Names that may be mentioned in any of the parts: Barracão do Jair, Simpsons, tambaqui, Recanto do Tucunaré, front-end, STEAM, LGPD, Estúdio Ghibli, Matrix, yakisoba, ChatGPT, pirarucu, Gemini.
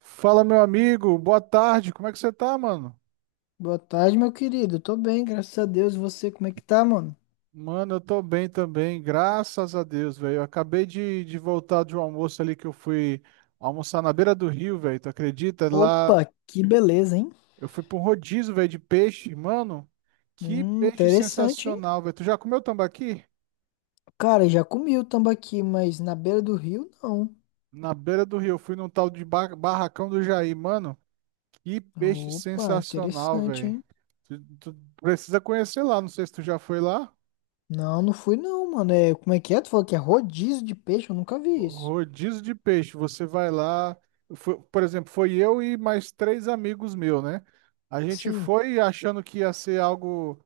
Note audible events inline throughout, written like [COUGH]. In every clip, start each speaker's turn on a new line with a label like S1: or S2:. S1: Fala, meu amigo, boa tarde, como é que você tá, mano?
S2: Boa tarde, meu querido. Tô bem, graças a Deus. E você, como é que tá, mano?
S1: Mano, eu tô bem também, graças a Deus, velho. Eu acabei de voltar de um almoço ali que eu fui almoçar na beira do rio, velho, tu acredita? Lá
S2: Opa, que beleza, hein?
S1: eu fui pra um rodízio, velho, de peixe, mano, que peixe
S2: Interessante, hein?
S1: sensacional, velho. Tu já comeu tambaqui?
S2: Cara, já comi o tambaqui, mas na beira do rio, não.
S1: Na beira do rio, eu fui num tal de Barracão do Jair, mano, que peixe
S2: Opa,
S1: sensacional,
S2: interessante,
S1: velho.
S2: hein?
S1: Tu precisa conhecer lá, não sei se tu já foi lá.
S2: Não, não fui não, mano. É, como é que é? Tu falou que é rodízio de peixe? Eu nunca vi isso.
S1: Rodízio de peixe, você vai lá, por exemplo, foi eu e mais três amigos meus, né? A gente
S2: Sim.
S1: foi achando que ia ser algo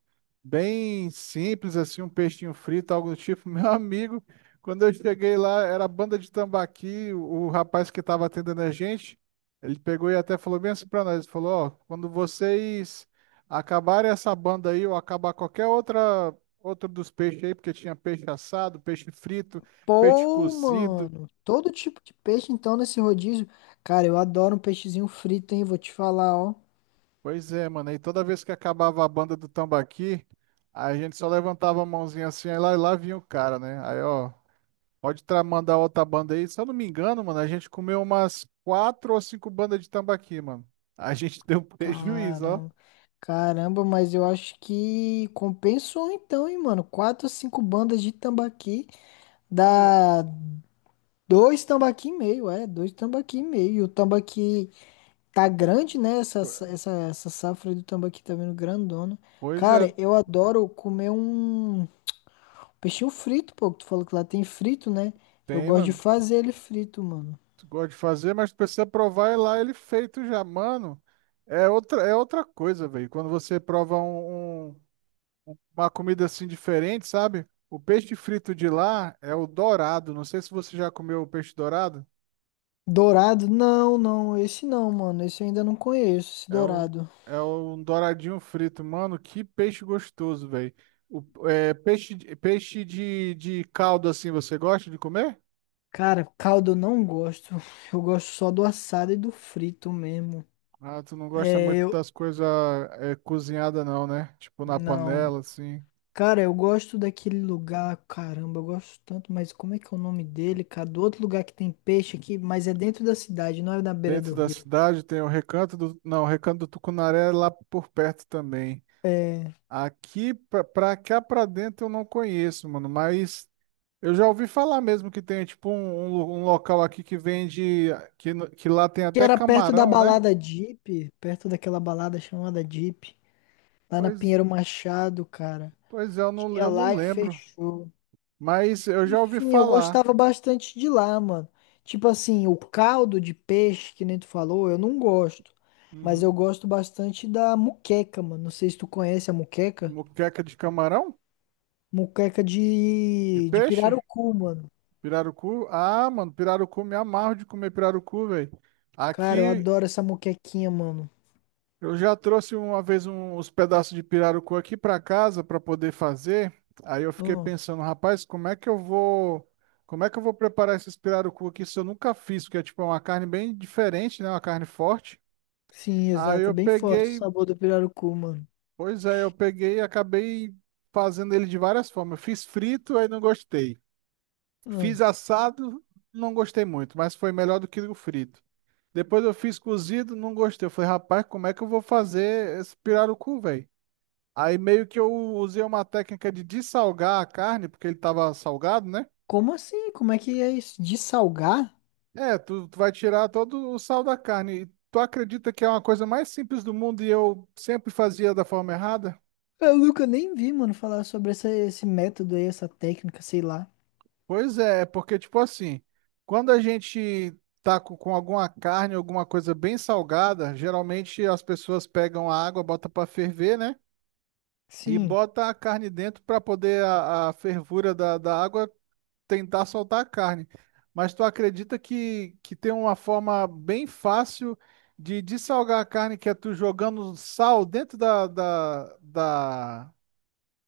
S1: bem simples, assim, um peixinho frito, algo do tipo. [LAUGHS] Meu amigo, quando eu cheguei lá, era a banda de tambaqui, o rapaz que estava atendendo a gente, ele pegou e até falou bem assim pra nós, ele falou, ó, quando vocês acabarem essa banda aí, ou acabar qualquer outro dos peixes aí, porque tinha peixe assado, peixe frito, peixe
S2: Pô,
S1: cozido.
S2: mano. Todo tipo de peixe, então, nesse rodízio. Cara, eu adoro um peixezinho frito, hein? Vou te falar, ó.
S1: Pois é, mano. E toda vez que acabava a banda do tambaqui, a gente só levantava a mãozinha assim, aí lá, lá vinha o cara, né? Aí, ó, pode mandar outra banda aí. Se eu não me engano, mano, a gente comeu umas quatro ou cinco bandas de tambaqui, mano. A gente [LAUGHS] deu prejuízo, ó.
S2: Caramba. Caramba, mas eu acho que compensou então, hein, mano? Quatro, cinco bandas de tambaqui
S1: É,
S2: dá dois tambaqui e meio, é, dois tambaqui e meio. E o tambaqui tá
S1: pe-
S2: grande, né? Essa safra aí do tambaqui tá vindo grandona.
S1: Pois é,
S2: Cara, eu adoro comer um peixinho frito, pô. Que Tu falou que lá tem frito, né? Eu
S1: tem,
S2: gosto de
S1: mano.
S2: fazer ele frito, mano.
S1: Tu gosta de fazer, mas tu precisa provar e lá ele feito já, mano. É outra coisa, velho. Quando você prova uma comida assim diferente, sabe? O peixe frito de lá é o dourado. Não sei se você já comeu o peixe dourado.
S2: Dourado? Não, não, esse não, mano. Esse eu ainda não conheço, esse
S1: É um,
S2: dourado.
S1: é um douradinho frito. Mano, que peixe gostoso, velho. O é, peixe, de- Peixe de caldo assim, você gosta de comer?
S2: Cara, caldo eu não gosto. Eu gosto só do assado e do frito mesmo.
S1: Ah, tu não gosta
S2: É,
S1: muito
S2: eu.
S1: das coisas cozinhadas não, né? Tipo na
S2: Não.
S1: panela, assim.
S2: Cara, eu gosto daquele lugar. Caramba, eu gosto tanto, mas como é que é o nome dele, cara? Do outro lugar que tem peixe aqui, mas é dentro da cidade, não é na beira do
S1: Dentro da
S2: rio.
S1: cidade tem o Recanto do... Não, o Recanto do Tucunaré é lá por perto também.
S2: É.
S1: Aqui, pra cá pra dentro eu não conheço, mano, mas eu já ouvi falar mesmo que tem tipo um local aqui que vende, que, no- que lá tem
S2: Que
S1: até
S2: era perto da
S1: camarão, né?
S2: balada Jeep, perto daquela balada chamada Jeep, lá na
S1: Pois,
S2: Pinheiro Machado, cara.
S1: pois é,
S2: Tinha
S1: eu não
S2: lá e
S1: lembro.
S2: fechou.
S1: Mas eu já ouvi
S2: Enfim, eu
S1: falar.
S2: gostava bastante de lá, mano. Tipo assim, o caldo de peixe, que nem tu falou, eu não gosto. Mas eu
S1: Uhum.
S2: gosto bastante da muqueca, mano. Não sei se tu conhece a muqueca.
S1: Moqueca de camarão?
S2: Muqueca
S1: De
S2: de
S1: peixe?
S2: pirarucu, mano.
S1: Pirarucu? Ah, mano, pirarucu, me amarro de comer pirarucu, velho.
S2: Cara, eu
S1: Aqui
S2: adoro essa muquequinha, mano.
S1: eu já trouxe uma vez uns pedaços de pirarucu aqui para casa para poder fazer. Aí eu fiquei
S2: Hum,
S1: pensando, rapaz, como é que eu vou preparar esses pirarucu aqui se eu nunca fiz, porque é tipo é uma carne bem diferente, né? Uma carne forte.
S2: sim,
S1: Aí
S2: exato. É,
S1: eu
S2: bem forte o
S1: peguei,
S2: sabor do pirarucu, mano.
S1: pois é, eu peguei e acabei fazendo ele de várias formas. Eu fiz frito, aí não gostei.
S2: Hum,
S1: Fiz assado, não gostei muito, mas foi melhor do que o frito. Depois eu fiz cozido, não gostei. Eu falei, rapaz, como é que eu vou fazer esse pirarucu, velho? Aí meio que eu usei uma técnica de dessalgar a carne, porque ele tava salgado, né?
S2: como assim? Como é que é isso? De salgar?
S1: É, tu vai tirar todo o sal da carne. E tu acredita que é uma coisa mais simples do mundo e eu sempre fazia da forma errada?
S2: Eu nunca nem vi, mano, falar sobre essa, esse método aí, essa técnica, sei lá.
S1: Pois é, é porque tipo assim, quando a gente tá com alguma carne, alguma coisa bem salgada, geralmente as pessoas pegam a água, botam para ferver, né? E
S2: Sim.
S1: bota a carne dentro para poder a fervura da água tentar soltar a carne. Mas tu acredita que tem uma forma bem fácil de dessalgar a carne, que é tu jogando sal dentro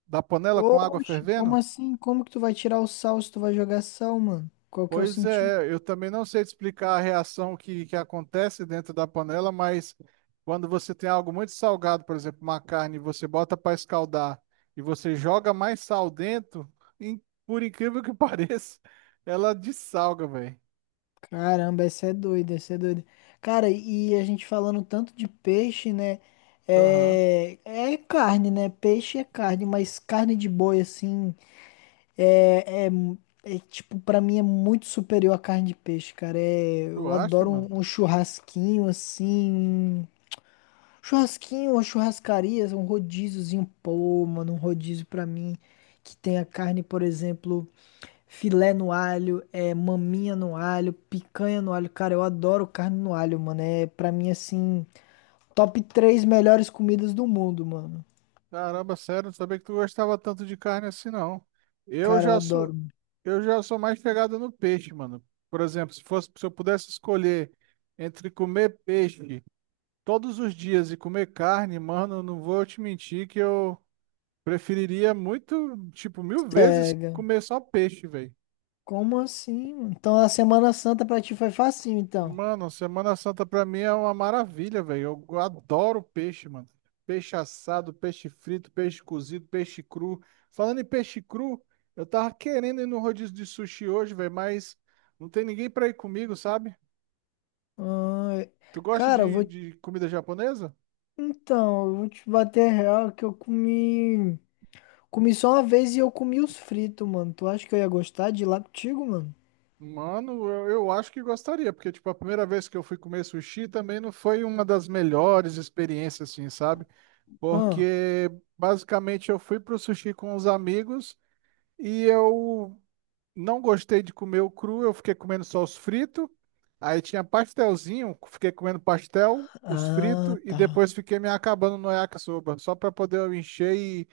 S1: da panela com água
S2: Oxe, como
S1: fervendo?
S2: assim? Como que tu vai tirar o sal se tu vai jogar sal, mano? Qual que é o
S1: Pois
S2: sentido?
S1: é, eu também não sei te explicar a reação que acontece dentro da panela, mas quando você tem algo muito salgado, por exemplo, uma carne, você bota para escaldar e você joga mais sal dentro, in- por incrível que [LAUGHS] pareça, ela dessalga, velho.
S2: Caramba, essa é doida, essa é doida. Cara, e a gente falando tanto de peixe, né?
S1: Aham.
S2: É carne, né? Peixe é carne, mas carne de boi, assim, é, é, tipo, pra mim é muito superior à carne de peixe, cara. É,
S1: Tu
S2: eu
S1: acha,
S2: adoro
S1: mano?
S2: um churrasquinho, assim. Churrasquinho, uma churrascaria, um rodíziozinho, pô, mano, um rodízio pra mim que tenha carne, por exemplo, filé no alho, é, maminha no alho, picanha no alho. Cara, eu adoro carne no alho, mano. É pra mim assim, top três melhores comidas do mundo, mano.
S1: Caramba, sério, não sabia que tu gostava tanto de carne assim, não. Eu
S2: Cara, eu
S1: já sou,
S2: adoro.
S1: eu já sou mais chegado no peixe, mano. Por exemplo, se eu pudesse escolher entre comer peixe todos os dias e comer carne, mano, não vou te mentir que eu preferiria muito, tipo, mil vezes
S2: Cega.
S1: comer só peixe, velho.
S2: Como assim, mano? Então a Semana Santa pra ti foi facinho, então.
S1: Mano, Semana Santa pra mim é uma maravilha, velho. Eu adoro peixe, mano. Peixe assado, peixe frito, peixe cozido, peixe cru. Falando em peixe cru, eu tava querendo ir no rodízio de sushi hoje, velho, mas não tem ninguém pra ir comigo, sabe?
S2: Ah,
S1: Tu gosta
S2: cara, eu vou.
S1: de comida japonesa?
S2: Então, eu vou te bater real que eu comi. Comi só uma vez e eu comi os fritos, mano. Tu acha que eu ia gostar de ir lá contigo, mano?
S1: Mano, eu acho que gostaria, porque, tipo, a primeira vez que eu fui comer sushi também não foi uma das melhores experiências, assim, sabe?
S2: Ah,
S1: Porque, basicamente, eu fui pro sushi com os amigos e eu não gostei de comer o cru, eu fiquei comendo só os fritos. Aí tinha pastelzinho, fiquei comendo pastel, os
S2: ah,
S1: fritos e
S2: tá.
S1: depois fiquei me acabando no yakisoba, só para poder eu encher e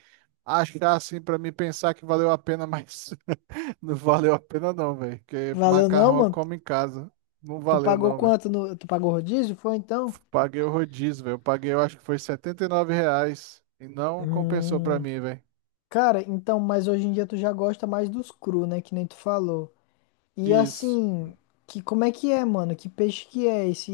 S1: achar assim para mim pensar que valeu a pena, mas [LAUGHS] não valeu a pena não, velho, porque
S2: Valeu não,
S1: macarrão eu
S2: mano?
S1: como em casa. Não
S2: Tu
S1: valeu
S2: pagou
S1: não, velho.
S2: quanto no... Tu pagou rodízio? Foi então?
S1: Paguei o rodízio, velho. Eu paguei, eu acho que foi R$ 79 e não compensou para
S2: Hum,
S1: mim, velho.
S2: cara, então, mas hoje em dia tu já gosta mais dos cru, né? Que nem tu falou. E
S1: Isso.
S2: assim, que como é que é, mano? Que peixe que é esse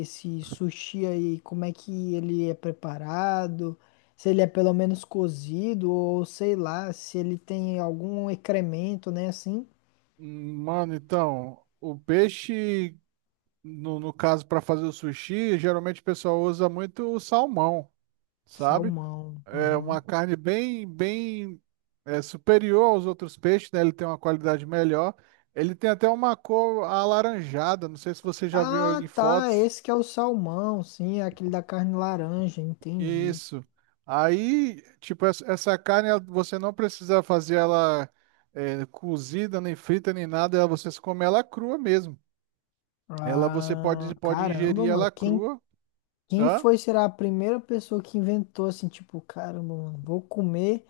S2: esse sushi aí? Como é que ele é preparado? Se ele é pelo menos cozido ou sei lá, se ele tem algum excremento, né? Assim.
S1: Mano, então, o peixe no caso, para fazer o sushi, geralmente o pessoal usa muito o salmão, sabe?
S2: Salmão.
S1: É
S2: Aham.
S1: uma carne superior aos outros peixes, né? Ele tem uma qualidade melhor. Ele tem até uma cor alaranjada, não sei se você já viu
S2: Ah,
S1: em
S2: tá.
S1: fotos.
S2: Esse que é o salmão, sim, é aquele da carne laranja, entendi.
S1: Isso. Aí, tipo, essa carne você não precisa fazer ela cozida, nem frita, nem nada. Ela, você come ela crua mesmo. Ela você pode,
S2: Ah,
S1: pode ingerir
S2: caramba, mano.
S1: ela
S2: Quem,
S1: crua.
S2: quem
S1: Hã?
S2: foi será a primeira pessoa que inventou assim, tipo, caramba, mano, vou comer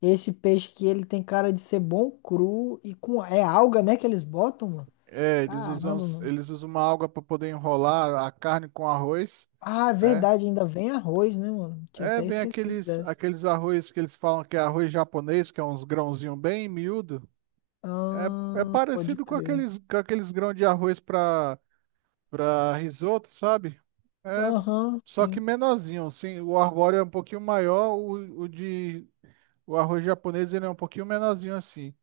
S2: esse peixe que ele tem cara de ser bom cru e com é alga, né, que eles botam, mano?
S1: É, eles usam,
S2: Caramba, mano.
S1: eles usam uma alga para poder enrolar a carne com arroz,
S2: Ah, é
S1: né?
S2: verdade, ainda vem arroz, né, mano? Tinha
S1: É,
S2: até
S1: vem
S2: esquecido
S1: aqueles,
S2: dessa.
S1: aqueles arroz que eles falam que é arroz japonês, que é uns grãozinhos bem miúdo. É
S2: Ah, pode
S1: parecido
S2: crer.
S1: com aqueles grãos de arroz para risoto, sabe? É,
S2: Aham,
S1: só que
S2: sim.
S1: menorzinho, sim. O arbóreo é um pouquinho maior, o arroz japonês ele é um pouquinho menorzinho assim.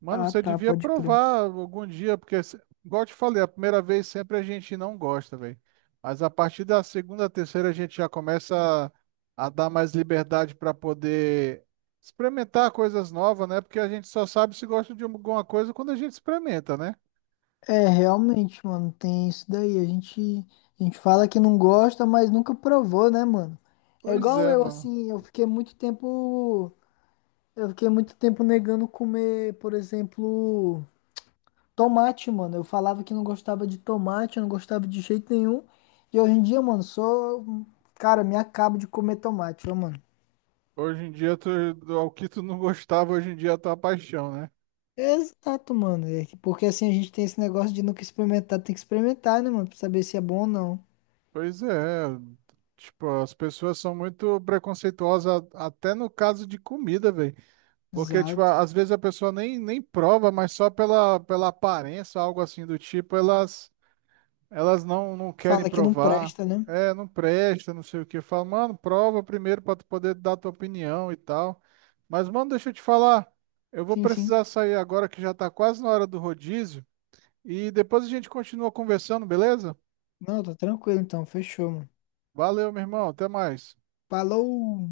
S1: Mano,
S2: Ah,
S1: você
S2: tá,
S1: devia
S2: pode crer.
S1: provar algum dia, porque, igual eu te falei, a primeira vez sempre a gente não gosta, velho. Mas a partir da segunda, terceira, a gente já começa a dar mais liberdade para poder experimentar coisas novas, né? Porque a gente só sabe se gosta de alguma coisa quando a gente experimenta, né?
S2: É, realmente, mano, tem isso daí. A gente fala que não gosta, mas nunca provou, né, mano? É
S1: Pois
S2: igual
S1: é,
S2: eu,
S1: mano.
S2: assim, eu fiquei muito tempo negando comer, por exemplo, tomate, mano. Eu falava que não gostava de tomate, eu não gostava de jeito nenhum. E hoje em dia, mano, sou, cara, me acabo de comer tomate, ó, mano.
S1: Hoje em dia, tu, ao que tu não gostava, hoje em dia é a tua paixão, né?
S2: Exato, mano. Porque assim a gente tem esse negócio de nunca experimentar, tem que experimentar, né, mano, pra saber se é bom ou não.
S1: Pois é. Tipo, as pessoas são muito preconceituosas, até no caso de comida, velho. Porque, tipo,
S2: Exato.
S1: às vezes a pessoa nem prova, mas só pela aparência, algo assim do tipo, elas não querem
S2: Fala que não
S1: provar.
S2: presta, né?
S1: É, não presta, não sei o que. Fala, mano, prova primeiro pra tu poder dar tua opinião e tal. Mas, mano, deixa eu te falar. Eu vou
S2: Sim, sim.
S1: precisar sair agora que já tá quase na hora do rodízio. E depois a gente continua conversando, beleza?
S2: Não, tá tranquilo então. Fechou, mano.
S1: Valeu, meu irmão. Até mais.
S2: Falou!